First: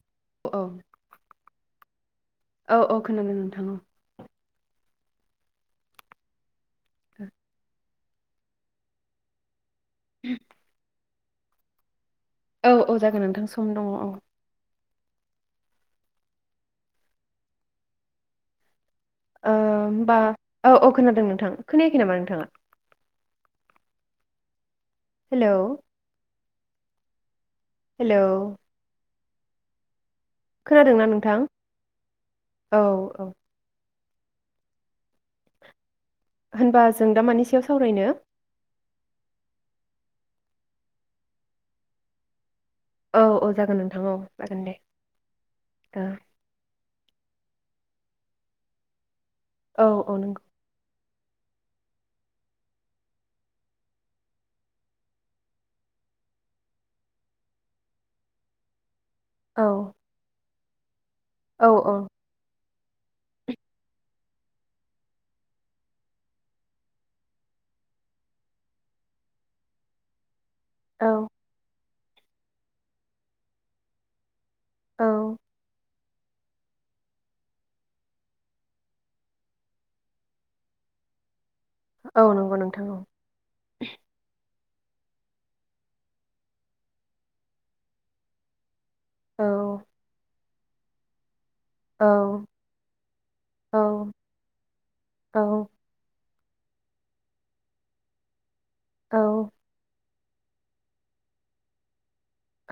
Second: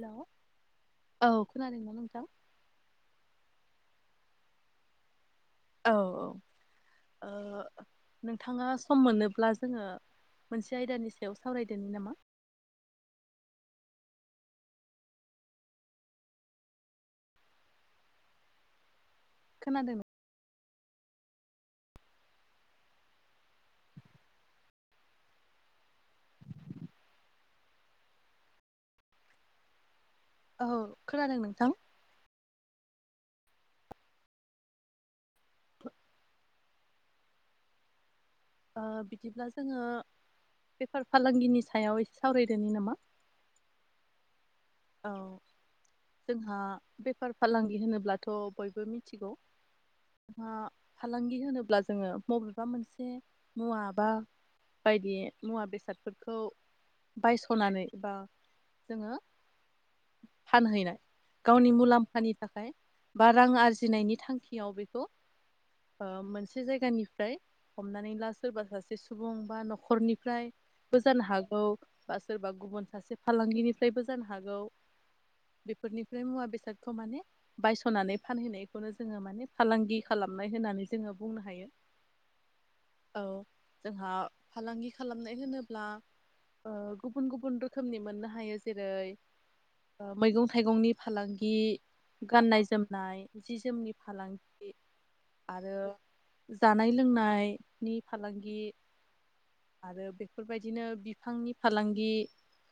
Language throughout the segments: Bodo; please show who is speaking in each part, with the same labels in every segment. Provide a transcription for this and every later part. Speaker 1: हेल'
Speaker 2: औ
Speaker 1: औ खोनादोंना नोंथां?
Speaker 2: औ औ खोनादों नोंथा औ
Speaker 1: औ औ ओ नोंथाङा सम मोनोब्ला जोङो मोनसे आयदानि सायाव सावरायदों नामा?
Speaker 2: औ औ जागोन नोंथां सम दङ औ। ओ
Speaker 1: खोनादों
Speaker 2: होनबा औ औ खोनादों नोंथां खोनायाखै नामा नोंथाङा? हेलौ हेलौ
Speaker 1: औ खोनादों नोंथां
Speaker 2: औ औ होनबा जों दा मानि सायाव सावरायनो?
Speaker 1: ओ बिदिब्ला जोङो बेफार फालांगिनि सायाव एसे सावराय
Speaker 2: औ औ जागोन नोंथां औ। जागोन दे
Speaker 1: औ जोंहा बे बेफार फालांगि होनोब्लाथ' बयबो मिथि गौ
Speaker 2: औ औ नंगौ
Speaker 1: फालांगि होनोब्ला जोङो मबेबा मोनसे मुवा बा बायदि मुवा बेसादफोरखौ बायसनानै बा जोङो
Speaker 2: औ
Speaker 1: फानहैनाय
Speaker 2: औ
Speaker 1: गावनि
Speaker 2: औ
Speaker 1: मुलाम्फानि थाखाय बा रां आरजिनायनि थांखियाव बेखौ मोनसे जायगानिफ्राय हमनानै ला सोरबा सासे सुबुं बा न'खरनिफ्राय
Speaker 2: औ
Speaker 1: बोजानो हागौ बा सोरबा गुबुन सासे फालांगिनिफ्रायबो जानो हा हागौ
Speaker 2: औ
Speaker 1: बेफोरनिफ्राय मुवा बेसादखौ माने बायस'नानै फानहैनायखौनो जोङो माने फालांगि खालामनाय होननानै जोङो बुंनो हायो।
Speaker 2: औ नंगौ नोंथां औ
Speaker 1: जोंहा फालांगि खालामनाय होनोब्ला गुबुन गुबुन रोखोमनि मोननो हायो जेरै
Speaker 2: औ
Speaker 1: मैगं था थाइगंनि फालांगि
Speaker 2: औ
Speaker 1: गि गाननाय जोमनाय जि
Speaker 2: औ
Speaker 1: जोमनि फालांगि
Speaker 2: औ
Speaker 1: आरो जानाय लोंनायनि फालांगि
Speaker 2: औ
Speaker 1: ओ बेफोरबायदिनो बिफांनि फालांगि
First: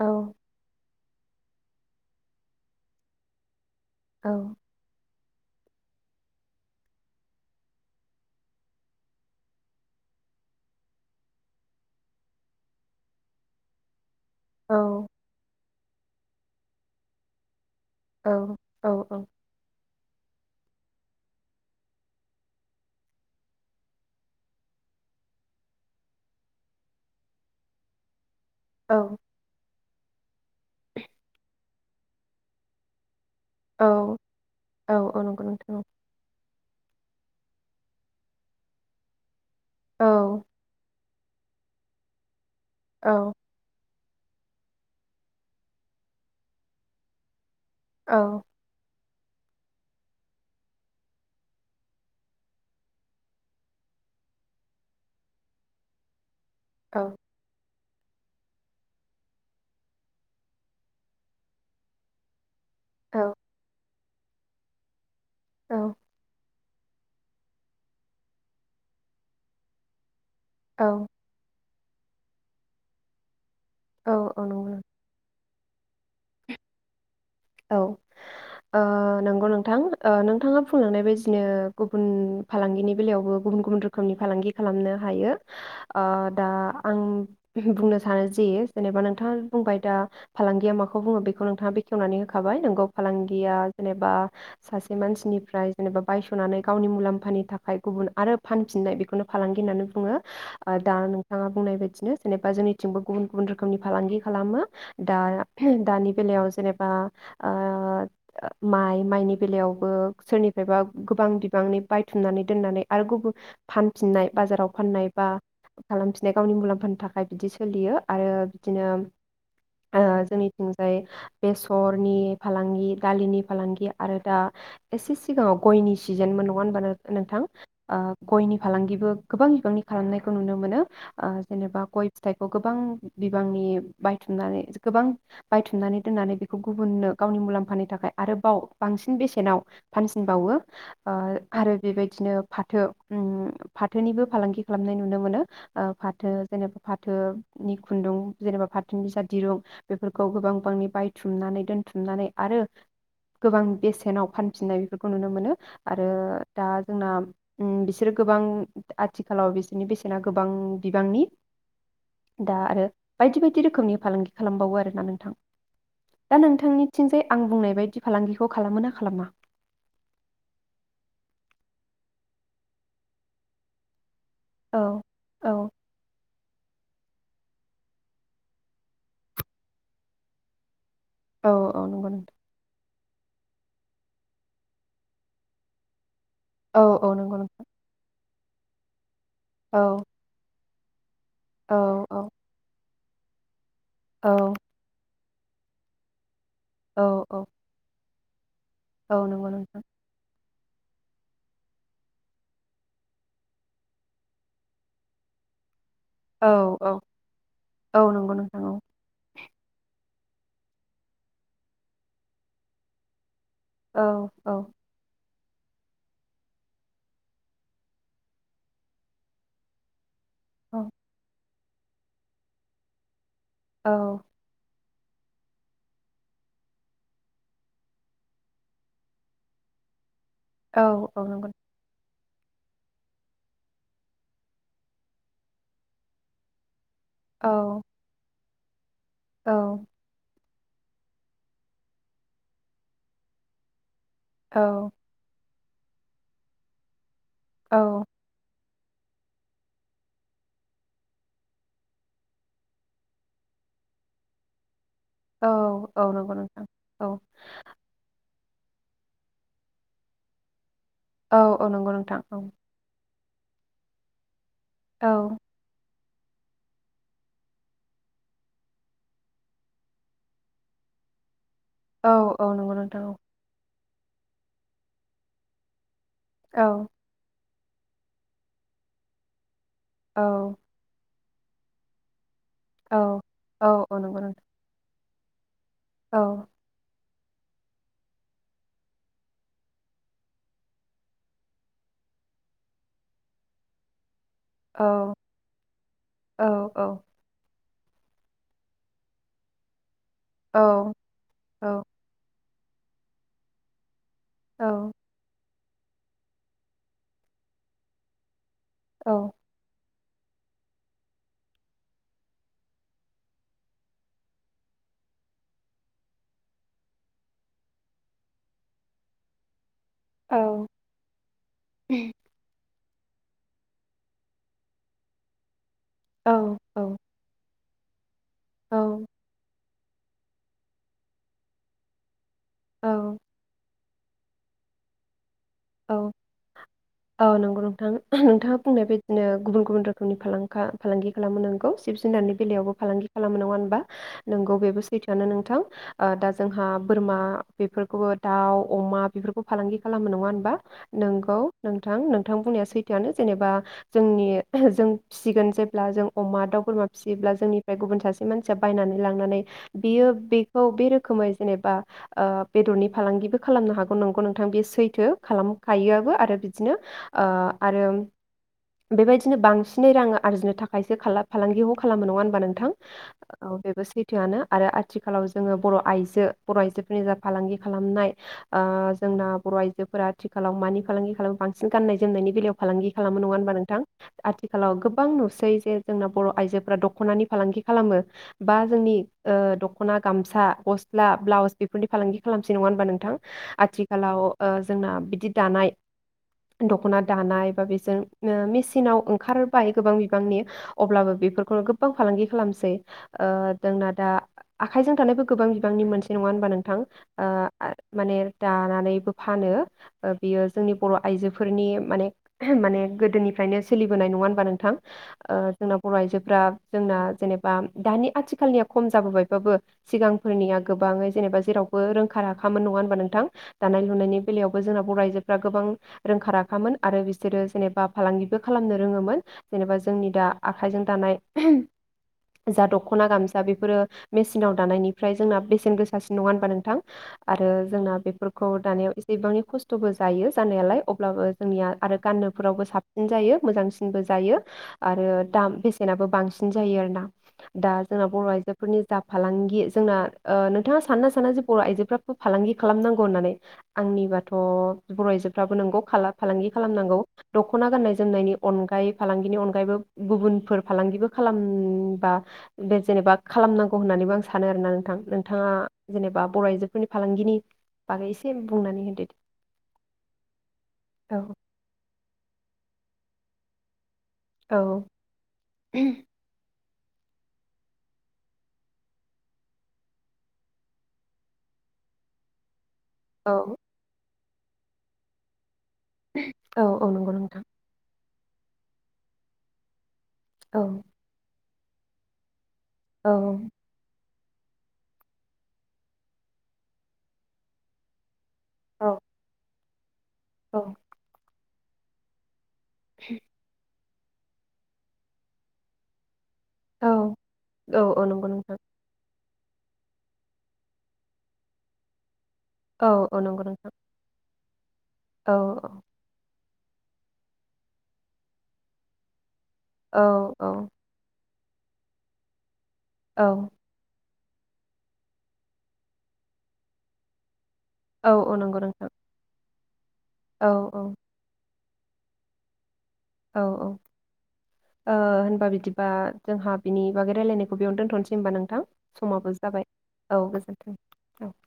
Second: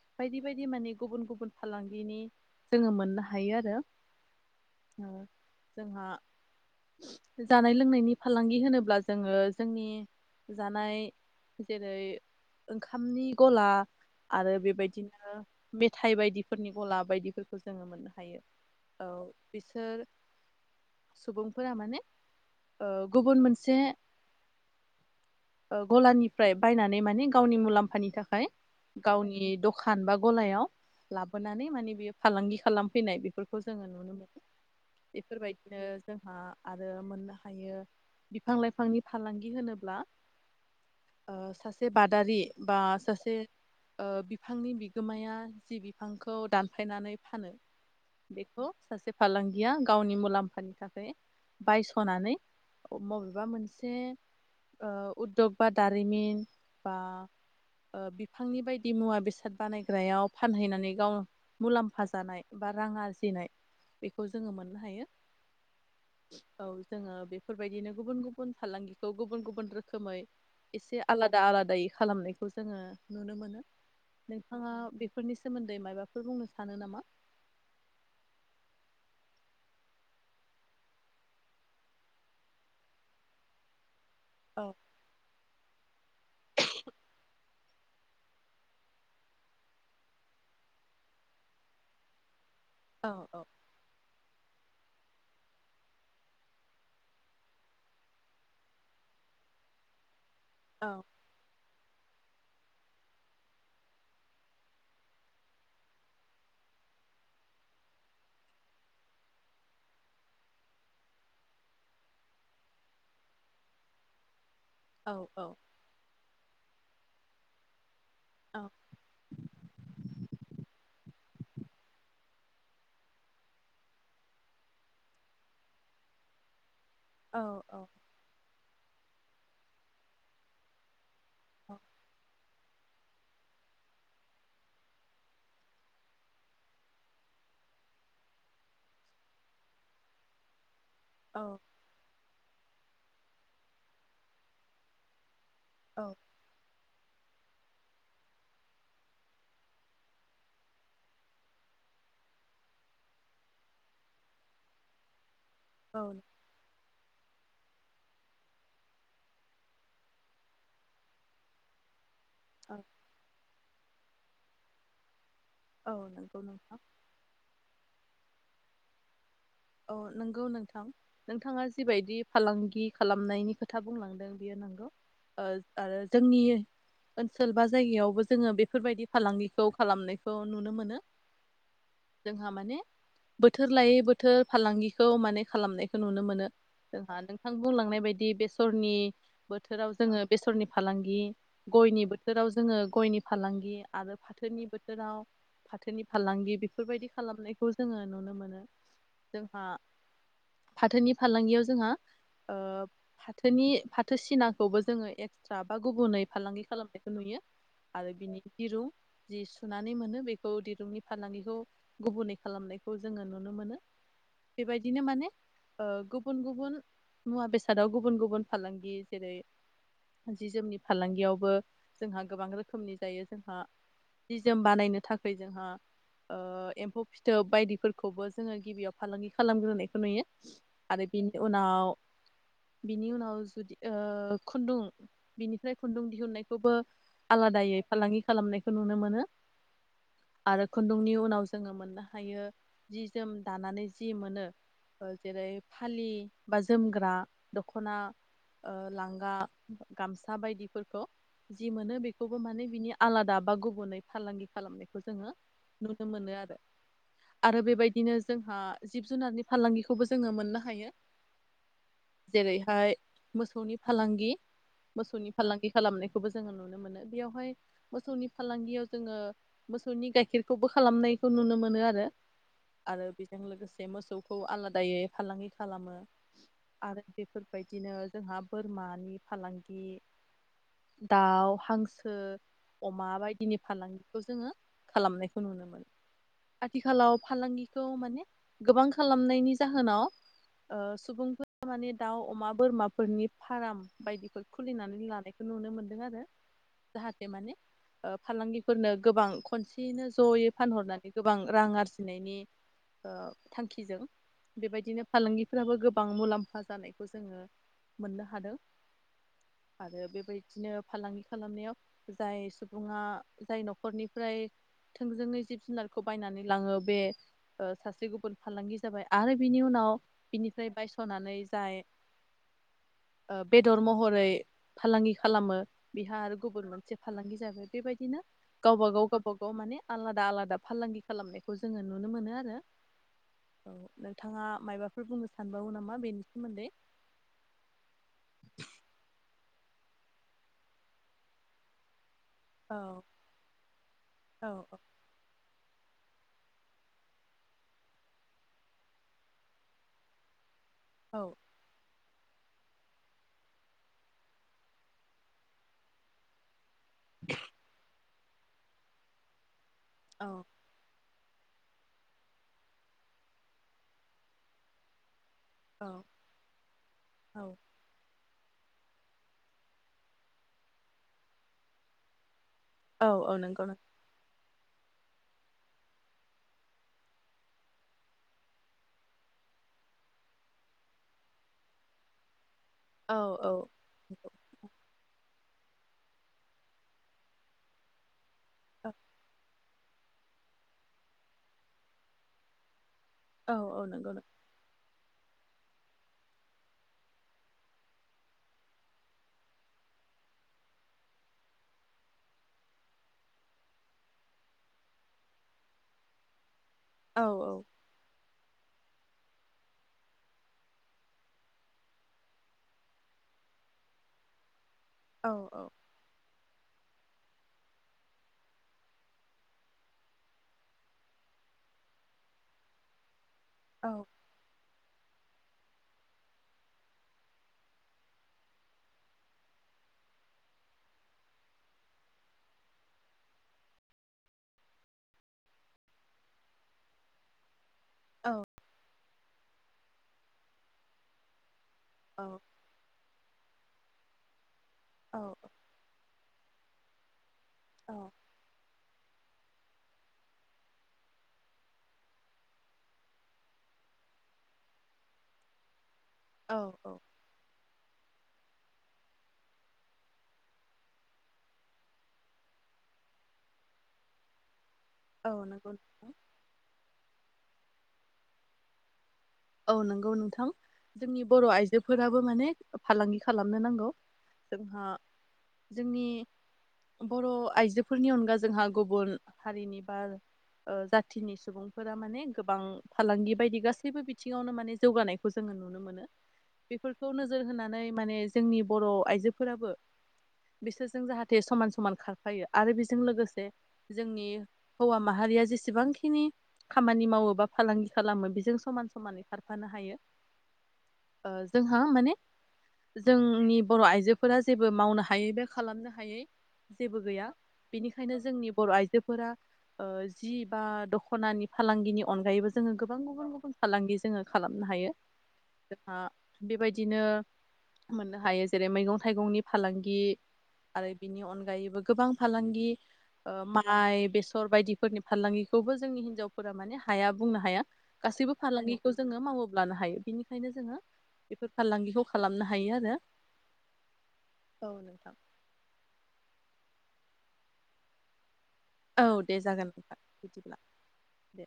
Speaker 2: औ
Speaker 1: बायदि बायदि मानि गुबुन गुबुन फालांगिनि जोङो मोननो हायो आरो।
Speaker 2: औ
Speaker 1: ओ जोंहा जानाय लोंनायनि फालांगि होनोब्ला जोङो जोंनि जानाय जेरै ओंखामनि गला आरो
Speaker 2: औ
Speaker 1: बेबायदिनो मेथाइ बायदि फोरनि गला बायदिफोर खौ जोङो मोननो हायो औ बिसोर सुबुंफोरा माने ओ गुबुन मोनसे ओ गलानिफ्राय बायनानै माने गावनि मुलाम्फानि थाखाय गावनि द खान बा गलायाव लाबोनानै माने बेयो फालांगि खालामफैनाय बे फोरखौ जोङो
Speaker 2: औ
Speaker 1: नुनो मोनो
Speaker 2: औ औ नंगौ
Speaker 1: इफोरबायदिनो
Speaker 2: नोंथां
Speaker 1: जोंहा आरो मोननो हायो बिफां लाइफांनि फालांगि गि होनोब्ला
Speaker 2: औ
Speaker 1: ओ सासे बादारि बा
Speaker 2: औ
Speaker 1: सासे ओ बिफांनि बिगोमाया जि बि फांखौ दानफायनानै फानो। बेखौ सासे - फालांगिया गावनि मुलाम्फानि थाखाय बायसनानै अ मबेबा मोनसे ओ उद्यग बा दारिमिन
Speaker 2: औ
Speaker 1: बा ओ बिफांनि बायदि मुवा बेसाद बानायग्रायाव फानहैनानै गाव मुलाम्फा जानाय बा रां
Speaker 2: औ
Speaker 1: आरजिनाय बेखौ जोङो मोननो हायो
Speaker 2: औ
Speaker 1: औ जोंङो बेफोरबायदिनो गुबुन गुबुन फालांगिखौ गुबुन गुबुन रोखोमै
Speaker 2: औ
Speaker 1: एसे आलादा आलादायै खालामनायखौ जोङो नुनो मोनो
Speaker 2: औ नंगौ
Speaker 1: नोंथांङा
Speaker 2: नंगौ।
Speaker 1: बेफोरनि सो दै माबाफोर बुंनो सानो नामा?
Speaker 2: औ ओ नोंगौ नोंथां ओ नोंथाङा बुंलांनाय बायदिनो गुबुन फालांगिनि बेलायावबो गुबुन गुबुन रो खोमनि फालांगि
Speaker 1: औ
Speaker 2: खालामनो हायो ओ दा आं बुंनो सानो जे जेनेबा नोंथाङा बुंबाय दा फालांगिया माखौ बुङो बेखौ नोंथाङा बेखेवनानै हो खाबाय नोंगौ
Speaker 1: औ औ
Speaker 2: फालांगिया जेनेबा सासे मानसिनिफ्राय जेनेबा बायस'नानै गावनि मुलाम्फानि थाखाय गुबुन आरो फानफिननाय बेखौनो फालांगि होननानै बुङो। ओ
Speaker 1: औ
Speaker 2: दा नोंथांङा बुंनाय बायदिनो जेनेबा जोंनिथिंबो गुबुन गुबुन रोखोमनि फालांगि खालामो दा दानि बेलायाव जेनेबा ओ माइ माइनि बेलायावबो सोरनिफ्रायबा गोबां बिबांनि बायथुमनानै दोननानै आरो गुबु फानफिननाय बाजाराव फाननाय
Speaker 1: औ
Speaker 2: बा
Speaker 1: औ
Speaker 2: खालामफिननाय गावनि मुलाम फाननो थाखाय बिदि सोलियो। आरो
Speaker 1: औ
Speaker 2: बिदिनो ओ जोंनि ओमफ्राय बे सु सरनि फालांगि, दालिनि फालांगि, आरो दा एसे सिगाङाव गयनि सिजेनमोन नङा होनबा नोंथां
Speaker 1: औ
Speaker 2: ओ गयनि फालांगि बो गोबां बिबांनि खालामनायखौ नुनो मोनो। ओ
Speaker 1: औ
Speaker 2: जेनेबा गय फिथाइखौ गोबां बि-बिबांनि बायथुमनानै गोबां बायथुमनानै दोननानै बे खौ गुबुननो गावनि मुलाम्फानि थाखाय आरोबाव बांसिन बेसेनाव फानसिनबावो ओ
Speaker 1: औ
Speaker 2: आरो बेबायदिनो फाथो उम्म फाथोनिबो फालांगि खालामनाय नुनो मोनो। ओ
Speaker 1: औ
Speaker 2: फाथो जेनेबा फाथो नि खुन्दुं जेनेबा फाथो बिसा दिरुं बेफोरखौ गोबां बांनि बाय थुमनानै दोनथुमनानै आरो गोबां बेसेनाव फानफिननाय बेफोरखौ नुनो मोनो। आरो दा जोंना उम्म बिसोरो गोबां आथिखालाव बिसोरनि बेसेना गोबां बिबांनि दा
Speaker 1: औ
Speaker 2: आरो बायदि बायदि रोखोमनि फालांगि खालामबावो आरोना नोंथां।
Speaker 1: औ नंगौ
Speaker 2: दा
Speaker 1: नोंथां
Speaker 2: नोंथांनिथिंजाय आं बुंनाय बायदि फालांगिखौ खालामो ना खालामा।
Speaker 1: अ नंगौ नोंथां नोंथाङा जिबायदि फालांगि खालामनायनि खोथा बुंलांदों बेयो
Speaker 2: औ
Speaker 1: नौ
Speaker 2: औ
Speaker 1: आरो ओ जोंनि ओनसोल बा जायगायावबो जोङो बेफोरबायदि फालांगिखौ खालामनायखौ नुनो मोनो।
Speaker 2: औ औ नंगौ नंथां।
Speaker 1: जोंहा माने बोथोर लायै बो बोथोर फालांगिखौ माने खालामनायखौ नुनो मोनो।
Speaker 2: औ
Speaker 1: नो
Speaker 2: औ
Speaker 1: जोंहा
Speaker 2: नंगौ
Speaker 1: नोंथां बुंलांनाय बायदि बेस सरनि
Speaker 2: औ
Speaker 1: बोथोराव जोङो बेसरनि फालांगि।
Speaker 2: औ
Speaker 1: गयनि
Speaker 2: औ
Speaker 1: बोथोराव जोङो। गयनि फालांगि। आरो
Speaker 2: औ
Speaker 1: फाथोनि बोथोराव। फाथोनि फालांगि।
Speaker 2: औ
Speaker 1: बेफोरबायदि खालामनायखौ जोङो नुनो। मोनो।
Speaker 2: औ नंगौ
Speaker 1: जोंहा
Speaker 2: नोंथां।
Speaker 1: फाथोनि फालांगियाव जोंहा फाथोनि फाथो सिनाखौबो जोङो एक्ट्रा। बा गुबुनै
Speaker 2: औ
Speaker 1: फालांगि
Speaker 2: औ
Speaker 1: खालामनायखौ नुयो
Speaker 2: औ
Speaker 1: आरो
Speaker 2: नंगौ
Speaker 1: बिनि
Speaker 2: नोंथां औ
Speaker 1: दिरुं जि सुनानै मोनो बे। औ दिरुंनि फालांगिखौ गुबुनै खालामनायखौ जोङो नुनो मोनो।
Speaker 2: औ औ।
Speaker 1: बेबायदिनो माने ओ गुबुन गुबुन मुवा बेसादाव गुबुन गुबुन फालांगि जेरै जि जोमनि फालांगियावबो जोंहा गोबां रोखोमनि जायो जोंहा
Speaker 2: औ
Speaker 1: निजोम बानायनो। थाखाय जोंहा ओ एम्फौ फिथोब बायदिफोरखौबो जोङो गिबियाव फालांगि खालामग्रोनायखौ नुयो।
Speaker 2: औ
Speaker 1: आरो
Speaker 2: औ
Speaker 1: बिनि
Speaker 2: नंगौ
Speaker 1: उनाव बिनि उनाव जुदि ओ खुन्दुं बिनिफ्राय खुन्दुं दिहुननायखौबो
Speaker 2: औ
Speaker 1: आलादायै फालांगि खालामनायखौ [inaudible] नो आरो खुन्दुंनि उनाव जोङो मोननो हायो जि जोम दानानै जि मोनो
Speaker 2: औ
Speaker 1: जेरै फालि बा जोमग्रा दखना
Speaker 2: औ
Speaker 1: लांगा गामसा बायदिफोरखौ जि मोनो बेखौबो माने बिनि आलादा बा गुबुनै फालांगि खालामनाय जोङो
Speaker 2: औ औ
Speaker 1: नुनो मोनो
Speaker 2: नंगौ
Speaker 1: आरो
Speaker 2: नोंथां औ
Speaker 1: आरो बेबायदिनो जोंहा जिब जुनारनि फालांगिखौबो जोङो मोननो हायो।
Speaker 2: औ औ नंगौ नोंथां औ
Speaker 1: जेरैहाय मोसौनि फालांगि
Speaker 2: औ
Speaker 1: मोसौनि फालांगि खालामनाय खौबो जोङो नुनो मोनो। बेयावहाय मोसौनि फालांगियाव जोङो मोसौनि गाइखेरखौबो खालामनायखौ नुनो मो
Speaker 2: औ औ नंगौ नों
Speaker 1: आरो बेजों लोगोसे मोसौखौ आलादायै फालांगि खालामो।
Speaker 2: औ
Speaker 1: आरो बेफोर बायदिनो जोंहा बोरमानि फालांगि
Speaker 2: औ
Speaker 1: दाउ हांसो
Speaker 2: औ
Speaker 1: अमा बायदिनि
Speaker 2: औ औ
Speaker 1: फालांगिखौ
Speaker 2: नंगौ नोंथां
Speaker 1: जोङो खालामनायखौ नुनो मोनो।
Speaker 2: औ
Speaker 1: आथिखालाव फालांगि खौ माने गोबां खालामनायनि जाहोनाव ओ सुबुंफोरा माने दाउ अमा बोरमाफोरनि फार्म बायदि फोर
Speaker 2: औ
Speaker 1: खुलिनानै लानायखौ नुनो मोनदों आरो
Speaker 2: औ औ
Speaker 1: जाहाथे माने ओ फालांगिफोरनो गोबां खनसेयैनो जयै फानहरनानै गोबां रां
Speaker 2: औ
Speaker 1: आरजिनायनि ओ थांखिजों बेबायदिनो फालांगि फोराबो गोबां मुलाम्फा जानायखौ जोङो मोननो हादों।
Speaker 2: औ
Speaker 1: आरो बेबायदिनो फालांगि खालामनायाव जाय सुबुङा जाय नखरनिफ्राय थोंजोङै जिब-जुनारखौ बायनानै लाङो बे ओ सासे गुबुन फालांगि जाबाय आरो बिनि उनाव बिनिफ्राय बायसनानै जाय ओ बेदर महरै फालांगि खालामो बेहा आरो गुबुन मोनसे फालांगि जाबाय बेबाय दिनो
Speaker 2: औ
Speaker 1: गावबा गाव गावबा गाव माने आलादा आलादा फालांगि खालामनायखौ जोङो नु नुनो मोनो आ रो
Speaker 2: औ
Speaker 1: औ नोंथाङा मायबाफोर बुंनो सानबावो
Speaker 2: औ
Speaker 1: नामा बेनि सोमोन्दै
Speaker 2: औ नंगौ नोंथां नोंथाङा बुंनाय बायदिनो गुबुन गुबुन रोखोमनि फालांखा फालांगि खालामो नोंगौ। जिब जुनारनि बेलायावबो
Speaker 1: औ
Speaker 2: फालांगि खालामो नङा होनबा
Speaker 1: औ
Speaker 2: नोंगौ बेबो सैथोआनो नोंथां। ओ दा जोंहा बोरमा बेफोरखौबो दाउ, अमा, बेफोरखौ फालांगि खालामो नङा होनबा?
Speaker 1: औ
Speaker 2: नोंगौ नोंथां नों थां बुंनाया सैथोआनो जेनेबा जोंनि जों फिसिगोन जेब्ला जों अमा दाउ बोरमा फियोब्ला जोंनिफ्राय गुबुन सासे मानसिया बायनानै लांनानै बियो
Speaker 1: औ
Speaker 2: बेखौ बे रो खोमै जेनेबा ओ बेदरनि फालांगिबो खालामनो हागौ नंगौ नोंथां बे सैथो।
Speaker 1: औ
Speaker 2: खालामखायोआबो आरो बिदिनो ओ
Speaker 1: औ
Speaker 2: आरो बेबायदिनो बांसिनै रां आरजिनो थाखायसो खाला फालांगिखौ खालामो नङा होनबा नों थां? औ बेबो सैथोआनो आरो आथिखालाव जोङो बर' आइजो बर' आइजोफोरनि जा फालांगि खालामनाय ओ जोंना बर' आइजोफोरा आथिखालाव मानि फालांगि खालामो बांसिन गाननाय जोमनायनि बेलायाव फालांगि
Speaker 1: औ
Speaker 2: खालामो नङा
Speaker 1: औ
Speaker 2: होनबा नोंथां आथिखालाव गोबां नु सै जे जोंना बर' आइजोफोरा दखनानि फालांगि खालामो। बा
Speaker 1: औ
Speaker 2: जोंनि ओ दख खना, गामसा, गस्ला, ब्लाउस बेफोरनि फालांगि खालामसै नङा होनबा नों थां?
Speaker 1: औ औ नंगौ
Speaker 2: आथिखालाव
Speaker 1: नों
Speaker 2: ओ जोंना बिदि दानाय दखना दानाय बा बेजों मेसिनाव ओंखारबाय गोबां बिबांनि अब्लाबो बेफोरखौनो गोबां फालांगि खालामसै ओ जोंना दा आखाइजों थानायबो गोबां बिबांनि मोनसै नङा होनबा नों थां?
Speaker 1: औ
Speaker 2: ओ आ माने दानानैबो फानो ओ बियो जोंनि बर' आइजोफोरनि माने माने गोदोनिफ्रायनो सोलिबोनाय नङा होनबा नोंथां?
Speaker 1: औ
Speaker 2: ओ जोंना बर' आइजोफ्रा जोंना जेनेबा दानि आथिखालनिया खम जाबोबायबाबो सिगांफोरनिया गोबाङै जेनेबा जेरावबो रोंखा राखामोन नङा होनबा नोंथां? दानाय
Speaker 1: औ
Speaker 2: लुनायनि बेलायाव बो जोनाव बर' आइजोफ्रा गोबां रोंखा राखामोन आरो बिसोरो जेनेबा फालांगिबो खालामनो रोङोमोन जेनेबा जोंनि दा आखाइजों दानाय जा दखना गामसा बेफोरो मेसिनाव दानायनिफ्राय जोंना बेसेन गोसासिन नङा होनबा नोंथां आरो जोंना
Speaker 1: औ
Speaker 2: बेफोरखौ दानायाव एसे बिबांनि खस्थ स्थबो जायो जानायालाय अब्लाबो जोंनिया आरो
Speaker 1: औ
Speaker 2: गान्नोफोरावबो साबसिन जायो। मोजांसिनबो जायो आरो
Speaker 1: औ
Speaker 2: दाम बेसेनाबो बांसिन सिन जायो आरो ना दा जोंना बर' आइजोफोरनि दा फालांगि जोंना ओ नोंथाङा सानना साना जे बर' आइजोफ्राबो फालांगि खालामनांगौ होननानै आंनि बा थ बर' आइजोफ्राबो नोंगौ खाला फालांगि
Speaker 1: औ
Speaker 2: खालामनांगौ।
Speaker 1: औ
Speaker 2: दखना गाननाय जोमनायनि अनगायै फालांगिनि अनगायैबो गुबुनफोर फालांगिबो खालामबा बे जेनेबा खालामनांगौ होननानैबो आं सानो आरोना। थां
Speaker 1: औ
Speaker 2: नोंथाङा
Speaker 1: नंगौ नोंथां
Speaker 2: जेनेबा बर' आइजोफोरनि फालांगिनि बागै एसे बुंनानै होदो दे।
Speaker 1: औ नंगौ नोंथां
Speaker 2: औ
Speaker 1: जोंनि बर' आइजोफोराबो माने फालांगि खालामनो नांगौ।
Speaker 2: औ
Speaker 1: जोंहा जोंनि बर' आइजोफोरनि अनगा जोंहा गुबुन हारिनि बा ओ जाथिनि सुबुंफोरा माने गोबां फालांगि
Speaker 2: औ
Speaker 1: बायदि गासैबो बि बिथिङावनो माने जौगानायखौ जोङो नुनो मोनो
Speaker 2: औ औ
Speaker 1: बेफोरखौ
Speaker 2: नंगौ
Speaker 1: नोजोर
Speaker 2: नोंथां
Speaker 1: होनानै माने जोंनि बर' आइजोफोराबो
Speaker 2: औ
Speaker 1: बिसोरजों जाहाथे दे समान समान खारफायो आरो बेजों
Speaker 2: औ
Speaker 1: लोगोसे जोंनि हौवा माहारिया जेसेबांखिनि खामानि मावो बा फालांगि खालामो बेजों समान समानै खानै खारफानो हायो।
Speaker 2: औ
Speaker 1: ओ जोंहा माने जोंनि बर' आइजोफोरा जेबो मावनो हायै बा खालामनो हायै
Speaker 2: औ
Speaker 1: जेबो गैया
Speaker 2: औ औ
Speaker 1: बेनिखायनो
Speaker 2: नंगौ
Speaker 1: जोंनि
Speaker 2: नोंथां
Speaker 1: बर' आइजोफोरा जि बा दखनानि फालांगिनि अनगायैबो जोङो
Speaker 2: औ
Speaker 1: गोबां
Speaker 2: औ
Speaker 1: गुबुन
Speaker 2: नंगौ नोंथां
Speaker 1: गुबुन गि जोङो खालामनो हायो।
Speaker 2: औ अ
Speaker 1: जोंहा बेबायदिनो मोननो हायो जेरै मैगं थाइगंनि फालांगि
Speaker 2: औ औ
Speaker 1: आरो बिनि अनग अनगायैबो गोबां फालांगि
Speaker 2: औ
Speaker 1: ओ माइ बेस [unintelligible] बायदिफोरनि फालांगिखौबो जोंनि हिनजावफोरा माने हाया बुंनो हाया
Speaker 2: औ
Speaker 1: गासैबो
Speaker 2: अ
Speaker 1: फालांगिखौ जोङो मावोब लानो हायो
Speaker 2: औ
Speaker 1: बिनिखायनो जोङो बेफोर फालांगिखौ खालामनो हायो आरो
Speaker 2: औ औ
Speaker 1: औ
Speaker 2: ओ
Speaker 1: नोंथां
Speaker 2: होनबा बिदिबा जोंहा बिनि बागै रायलायनायखौ बेयाव दोनथनसै होनबा नोंथां
Speaker 1: औ
Speaker 2: समाबो
Speaker 1: दे जागोन
Speaker 2: जाबाय
Speaker 1: नोंथां
Speaker 2: औ
Speaker 1: बिदिब्ला
Speaker 2: गोजोन्थों औ
Speaker 1: दे